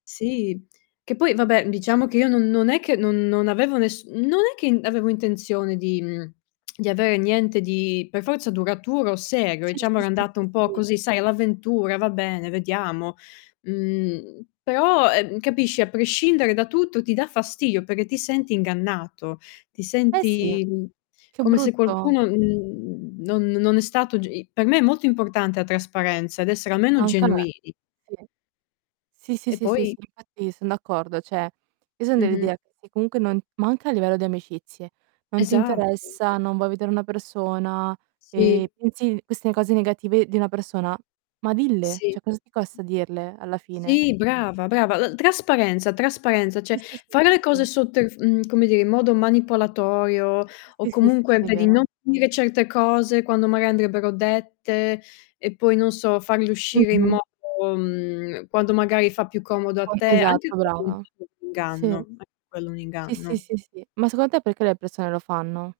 Sì, che poi vabbè diciamo che io non non è che non non avevo ness non è che n avevo intenzione di mhmm, di avere niente di, per forza duraturo o serio, Sì, diciamo sì, era sì, andata sì, un po' sì. così, sai, all'avventura, va bene, vediamo. Mhmm, però, ehm, capisci, a prescindere da tutto, ti dà fastidio perché ti senti ingannato, ti Eh sì! senti, mhmm, Che come se brutto. qualcuno mhmm, non non è stato g i per me è molto importante la trasparenza ed essere almeno Anche a me. genuini. Sì. Sì, sì, E sì, sì, sì, poi infatti son d'accordo, cioè io son Mh-mh. dell'idea che se comunque non ma anche a livello di amicizie. Non ti Esatto. interessa, non vuoi vedere una persona, e Sì. pensi queste cose negative di una persona, ma dille! Sì. Cioè cosa ti costa dirle, alla fine? Sì, brava, brava, l trasparenza, trasparenza Sì, cioè sì, sì, fare sì, le cose sì. sotterf mhmm, come dire, in modo manipolatorio o Sì, sì, sì, sì, comunque, sì, vedi, non vero. dire certe cose quando maga andrebbero dette, e poi non so, farle uscire in Mh-mh. modo mhmm, quando magari fa più comodo a [unintelligible] te anche Esatto, brava. [unintelligible] Sì. inganno. Anche quello è un Sì, sì, inganno. sì, sì. Ma secondo te perché le persone lo fanno?